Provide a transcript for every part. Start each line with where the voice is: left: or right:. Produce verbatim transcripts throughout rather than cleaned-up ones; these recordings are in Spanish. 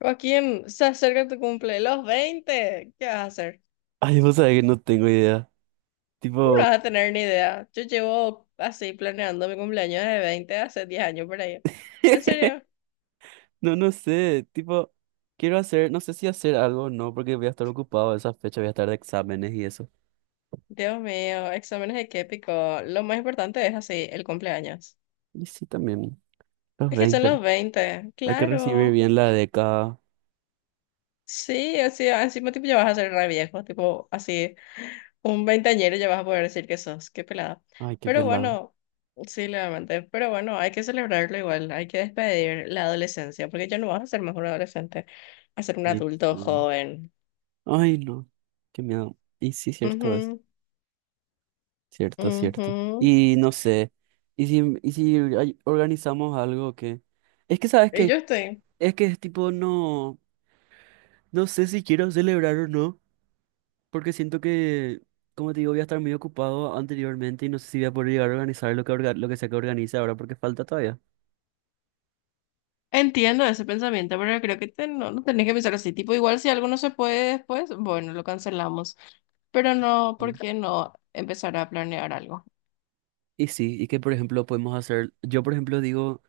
left: Joaquín, se acerca tu cumple, los veinte, ¿qué vas a hacer?
right: Ay, vos sabés que no tengo idea.
left: ¿Cómo no
right: Tipo,
left: vas a tener ni idea? Yo llevo así planeando mi cumpleaños de veinte hace diez años por ahí. ¿En serio?
right: no, no sé. Tipo, quiero hacer, no sé si hacer algo o no, porque voy a estar ocupado esa fecha, voy a estar de exámenes y eso.
left: Dios mío, exámenes de qué pico. Lo más importante es así, el cumpleaños.
right: Y sí, también, los
left: Es que son
right: veinte.
left: los veinte,
right: Hay que recibir
left: claro.
right: bien la década.
left: Sí, así, encima tipo ya vas a ser re viejo, tipo así. Un veinteañero ya vas a poder decir que sos, qué pelada.
right: Ay, qué
left: Pero
right: pelada.
left: bueno, sí, levemente. Pero bueno, hay que celebrarlo igual, hay que despedir la adolescencia, porque ya no vas a ser más un adolescente, a ser un
right: Sí,
left: adulto
right: sí.
left: joven.
right: Ay, no. Qué miedo. Y sí, cierto es.
left: Ujú,
right: Cierto, cierto.
left: ujú.
right: Y no sé. Y si, y si ay- organizamos algo que. Es que, ¿sabes
left: Y
right: qué?
left: yo estoy.
right: Es que es tipo, no. No sé si quiero celebrar o no. Porque siento que, como te digo, voy a estar muy ocupado anteriormente y no sé si voy a poder llegar a organizar lo que, orga- lo que sea que organice ahora porque falta todavía.
left: Entiendo ese pensamiento, pero creo que te- no, no tenés que pensar así. Tipo, igual si algo no se puede después, bueno, lo cancelamos. Pero no, ¿por
right: Mm.
left: qué no empezar a planear algo?
right: Y sí, y que por ejemplo podemos hacer, yo por ejemplo digo,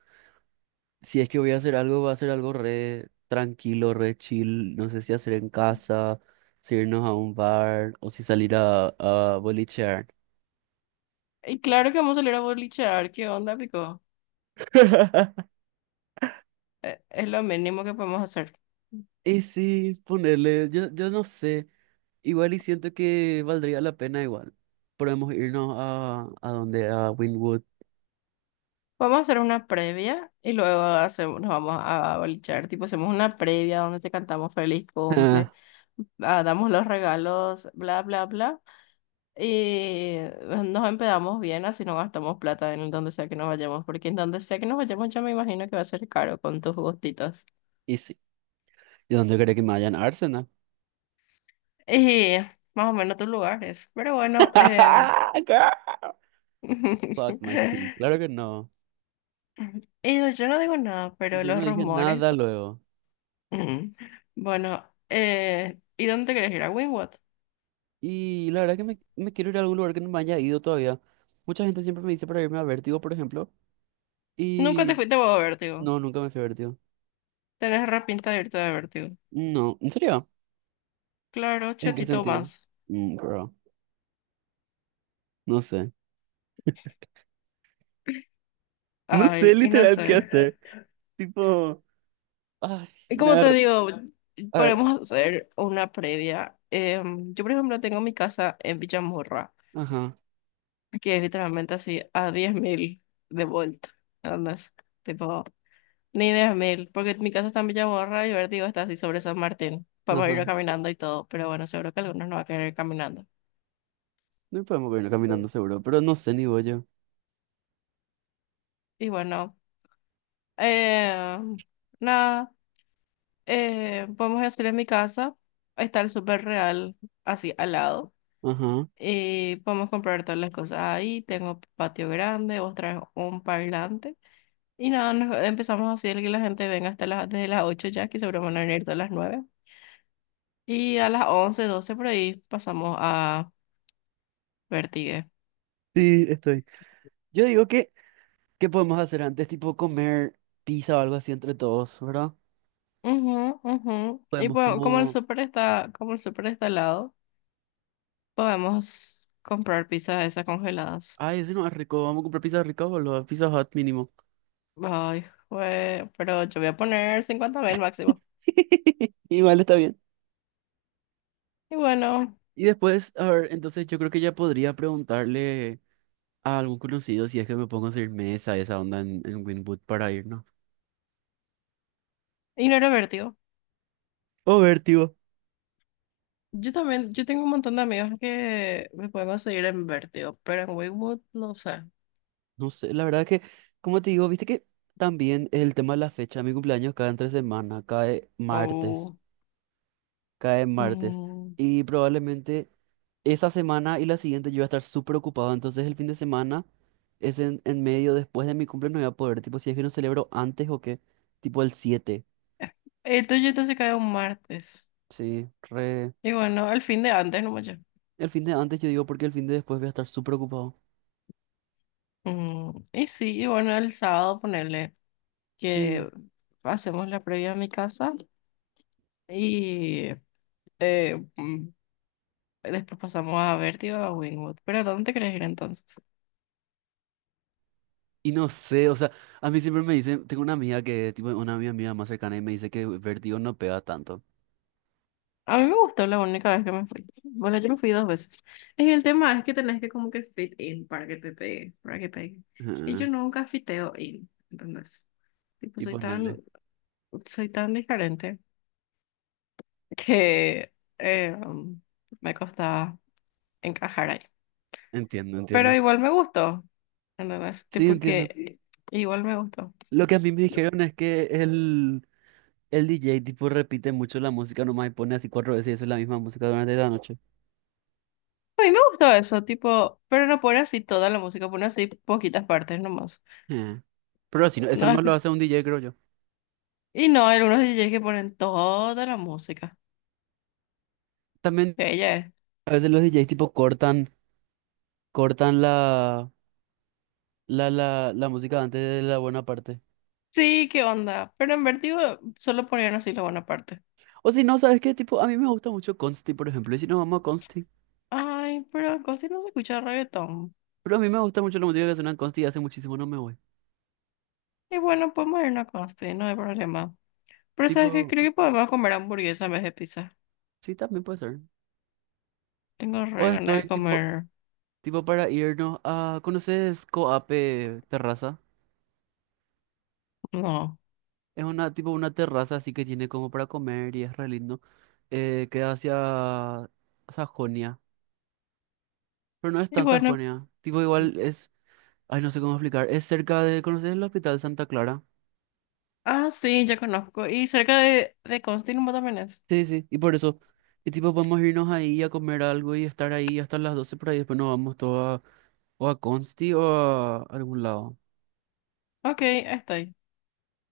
right: si es que voy a hacer algo, va a ser algo re tranquilo, re chill, no sé si hacer en casa, si irnos a un bar o si salir a, a, bolichear.
left: Y claro que vamos a salir a bolichear, ¿qué onda, pico? Eh, Es lo mínimo que podemos hacer.
right: Y sí, ponerle, yo, yo no sé, igual y siento que valdría la pena igual. Podemos irnos a, a donde, a Wynwood.
left: Vamos a hacer una previa y luego hacemos, nos vamos a bolichar. Tipo, hacemos una previa donde te cantamos feliz cumple, ah, damos los regalos, bla, bla, bla. Y nos empedamos bien, así no gastamos plata en donde sea que nos vayamos, porque en donde sea que nos vayamos yo me imagino que va a ser caro con tus gustitos.
right: Y sí. ¿Y dónde cree que me vayan Arsenal?
left: Y más o menos tus lugares. Pero bueno, eh...
right: Girl, fuck my tea. Claro que no.
left: y yo no digo nada, pero
right: Yo no
left: los
right: dije
left: rumores.
right: nada luego.
left: Mm. Bueno, eh, ¿y dónde te querés ir? ¿A Wingwood?
right: Y la verdad que me, me quiero ir a algún lugar que no me haya ido todavía. Mucha gente siempre me dice para irme a Vértigo, por ejemplo.
left: Nunca te
right: Y
left: fuiste a Vértigo.
right: no, nunca me fui a Vértigo.
left: Tenés re pinta de irte a Vértigo.
right: No, ¿en serio?
left: Claro,
right: ¿En qué
left: chetito
right: sentido?
left: más.
right: Mm, girl, no sé. No sé
left: Ay, y no
right: literal qué
left: sé.
right: hacer. Tipo, ay,
left: Y
right: me
left: como
right: da...
left: te
right: r-
left: digo,
right: A ver,
left: podemos hacer una previa. Em, yo, por ejemplo, tengo mi casa en Villamorra,
right: ajá,
left: que es literalmente así a diez mil de vuelta. ¿Andas? Tipo, ni diez mil porque mi casa está en Villamorra y Vértigo está así sobre San Martín. Podemos ir
right: ajá.
left: caminando y todo, pero bueno, seguro que algunos no va a querer ir caminando.
right: No podemos irnos caminando seguro, pero no sé ni voy yo.
left: Y bueno, eh, nada, eh, podemos hacer en mi casa, está el súper real así al lado
right: Ajá.
left: y podemos comprar todas las cosas ahí, tengo patio grande, vos traes un parlante y nada, nos- empezamos así el que la gente venga hasta las, desde las ocho ya, que seguro van a venir todas las nueve y a las once doce por ahí pasamos a Vertigue.
right: Sí, estoy. Yo digo que, ¿qué podemos hacer antes? Tipo comer pizza o algo así entre todos, ¿verdad?
left: Ujú, ujú. Y
right: Podemos
left: bueno, como el
right: como...
left: súper está, como el súper está al lado, podemos comprar pizzas esas congeladas.
right: Ay, eso no es rico. Vamos a comprar pizza rica, boludo. Pizza Hut mínimo.
left: Ay, jue- pero yo voy a poner cincuenta mil máximo.
right: Igual está bien.
left: Y bueno,
right: Y después, a ver, entonces yo creo que ya podría preguntarle a algún conocido si es que me pongo a hacer mesa, esa onda en, en Winwood para irnos.
left: y no era Vértigo.
right: O ver, tío.
left: Yo también, yo tengo un montón de amigos que me pueden conseguir en Vértigo, pero en Wingwood no sé.
right: No sé, la verdad que, como te digo, viste que también el tema de la fecha, mi cumpleaños cae entre semana, cae martes,
left: Oh,
right: cae martes.
left: mm.
right: Y probablemente... Esa semana y la siguiente yo voy a estar súper ocupado, entonces el fin de semana es en, en medio, después de mi cumple no voy a poder, tipo si es que no celebro antes o qué, tipo el siete
left: El tuyo entonces cae un martes.
right: sí, re...
left: Y bueno, el fin de antes, no mucho.
right: El fin de antes yo digo porque el fin de después voy a estar súper ocupado.
left: Mm, Y sí, y bueno, el sábado ponerle
right: Sí,
left: que hacemos la previa a mi casa y eh, mm, después pasamos a Vértigo a Wingwood. Pero, ¿a dónde te querés ir entonces?
right: y no sé, o sea, a mí siempre me dicen, tengo una amiga que, tipo una amiga mía más cercana y me dice que vértigo no pega tanto.
left: A mí me gustó la única vez que me fui. Bueno, yo me fui dos veces. Y el tema es que tenés que como que fit in para que te pegue, para que pegue. Y yo
right: Ah,
left: nunca fiteo in, ¿entendés? Tipo,
right: y
left: soy tan,
right: ponerle.
left: soy tan diferente que eh, um, me costaba encajar ahí.
right: Entiendo,
left: Pero
right: entiendo.
left: igual me gustó, ¿entendés?
right: Sí,
left: Tipo que
right: entiendo.
left: sí. Igual me gustó.
right: Lo que a mí me dijeron es que el El D J tipo repite mucho la música nomás y pone así cuatro veces y eso es la misma música durante la noche.
left: A mí me gustó eso, tipo, pero no pone así toda la música, pone así poquitas partes nomás.
right: Eh, Pero así, no- eso
left: No,
right: nomás lo hace un D J, creo yo.
left: y no, hay algunos D Js que ponen toda la música.
right: También
left: Ella es.
right: a veces los D Js tipo cortan, cortan la, la, la, la música antes de la buena parte.
left: Sí, qué onda. Pero en Vertigo solo ponían así la buena parte.
right: O si no, ¿sabes qué? Tipo, a mí me gusta mucho Consti, por ejemplo. Y si no, vamos a Consti.
left: Ay, pero en Costi no se escucha reggaetón.
right: Pero a mí me gusta mucho la música que suena en Consti y hace muchísimo no me voy.
left: Y bueno, podemos irnos a Costi, no hay problema. Pero ¿sabes qué?
right: Tipo,
left: Creo que podemos comer hamburguesa en vez de pizza.
right: sí, también puede ser.
left: Tengo
right: O
left: re ganas
right: estoy
left: de
right: tipo,
left: comer.
right: tipo para irnos a... ¿Conoces Coape Terraza?
left: No.
right: Es una tipo una terraza así que tiene como para comer y es re lindo. Eh, queda hacia Sajonia, pero no es
left: Y
right: tan
left: bueno.
right: Sajonia. Tipo igual es, ay no sé cómo explicar, es cerca de, ¿conoces el Hospital Santa Clara?
left: Ah, sí, ya conozco. Y cerca de, de Costi nomás también es.
right: Sí, sí, y por eso. Y tipo podemos irnos ahí a comer algo y estar ahí hasta las doce por ahí, después nos vamos todo a, o a Consti o a algún lado.
left: Ok, ahí estoy.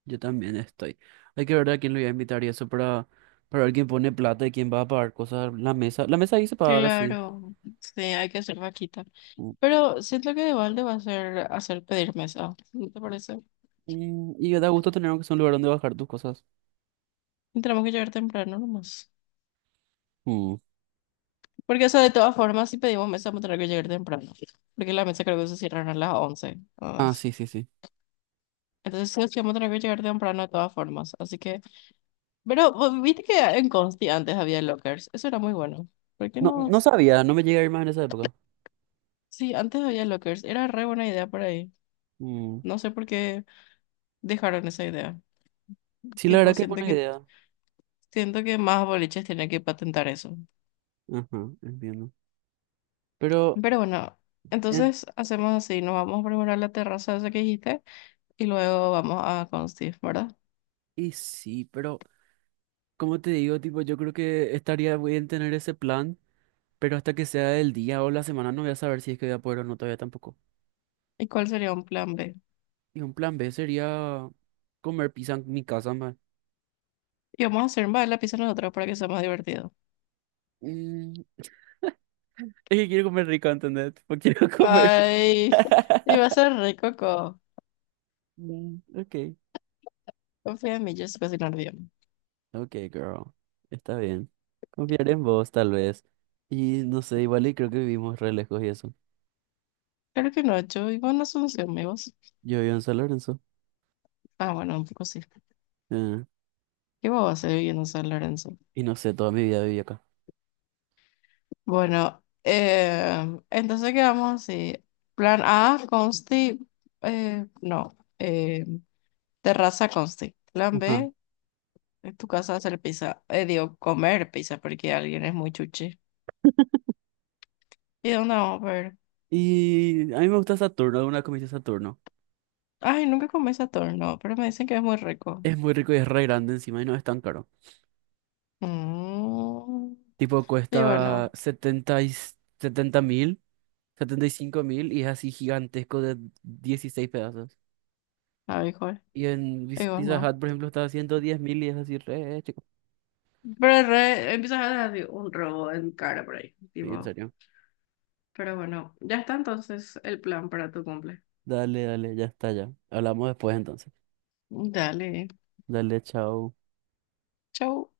right: Yo también estoy. Hay que ver a quién lo voy a invitar y eso para, para ver quién pone plata y quién va a pagar cosas. La mesa, la mesa ahí se paga ahora sí.
left: Claro. Sí, hay que hacer vaquita. Pero siento que de balde va a ser hacer pedir mesa, ¿no te parece?
right: Mm, Y da gusto tener aunque sea un lugar donde bajar tus cosas.
left: Y tenemos que llegar temprano nomás.
right: Mm.
left: Porque, o sea, de todas formas, si pedimos mesa, vamos a tener que llegar temprano. Porque la mesa creo que se cierran a las once nada
right: Ah,
left: más.
right: sí, sí, sí.
left: Entonces, sí, o sí, vamos a tener que llegar temprano de todas formas. Así que, pero vos viste que en Consti antes había lockers. Eso era muy bueno. ¿Por qué
right: No,
left: no?
right: no sabía, no me llegué a ir más en esa época.
left: Sí, antes había lockers. Era re buena idea por ahí.
right: Mm.
left: No sé por qué dejaron esa idea.
right: Sí, la
left: Tipo,
right: verdad que es
left: siento
right: buena
left: que,
right: idea.
left: siento que más boliches tienen que patentar eso.
right: Ajá, entiendo. Pero,
left: Pero bueno,
right: en-
left: entonces hacemos así, nos vamos a preparar la terraza esa que dijiste y luego vamos a Consti, ¿verdad?
right: y sí, pero, como te digo, tipo, yo creo que estaría bien tener ese plan, pero hasta que sea el día o la semana no voy a saber si es que voy a poder o no todavía tampoco.
left: ¿Y cuál sería un plan B?
right: Y un plan be sería comer pizza en mi casa, man.
left: Y vamos a hacer más la pizza nosotros para que sea más divertido.
right: Mm, Es que quiero comer rico, ¿entendés? Porque quiero comer.
left: Ay, y va a ser rico, Coco.
right: Mm, ok.
left: Confía en mí, yo sé cocinar bien.
right: Ok, girl. Está bien. Confiaré en vos, tal vez. Y no sé, igual y creo que vivimos re lejos y eso.
left: Claro que no, yo vivo en Asunción, amigos.
right: Yo vivo en San Lorenzo.
left: Ah, bueno, un poco sí.
right: eh,
left: ¿Qué vos vas a hacer viviendo en San Lorenzo?
right: y no sé, toda mi vida viví acá.
left: Bueno, eh, entonces quedamos así. Plan A, Consti, eh, no, eh, terraza Consti. Plan
right: Ajá.
left: B. En tu casa hacer pizza, eh, digo, comer pizza porque alguien es muy chuchi. ¿Y dónde vamos a ver?
right: Y a mí me gusta Saturno, una comida Saturno.
left: Ay, nunca comí ese torno, pero me dicen que es muy rico.
right: Es muy rico y es re grande encima y no es tan caro.
left: Mm,
right: Tipo,
left: y
right: cuesta
left: bueno,
right: setenta y setenta mil, setenta y cinco mil y es así gigantesco de dieciséis pedazos.
left: abijoy,
right: Y en Bis-
left: digo,
right: Pizza
left: no.
right: Hut, por ejemplo, está a ciento diez mil y es así re chico.
left: Pero re, empiezas a dar digo, un robo en cara por ahí,
right: Sí, en
left: tipo.
right: serio.
left: Pero bueno, ya está entonces el plan para tu cumple.
right: Dale, dale, ya está, ya. Hablamos después entonces.
left: Dale,
right: Dale, chao.
left: chau.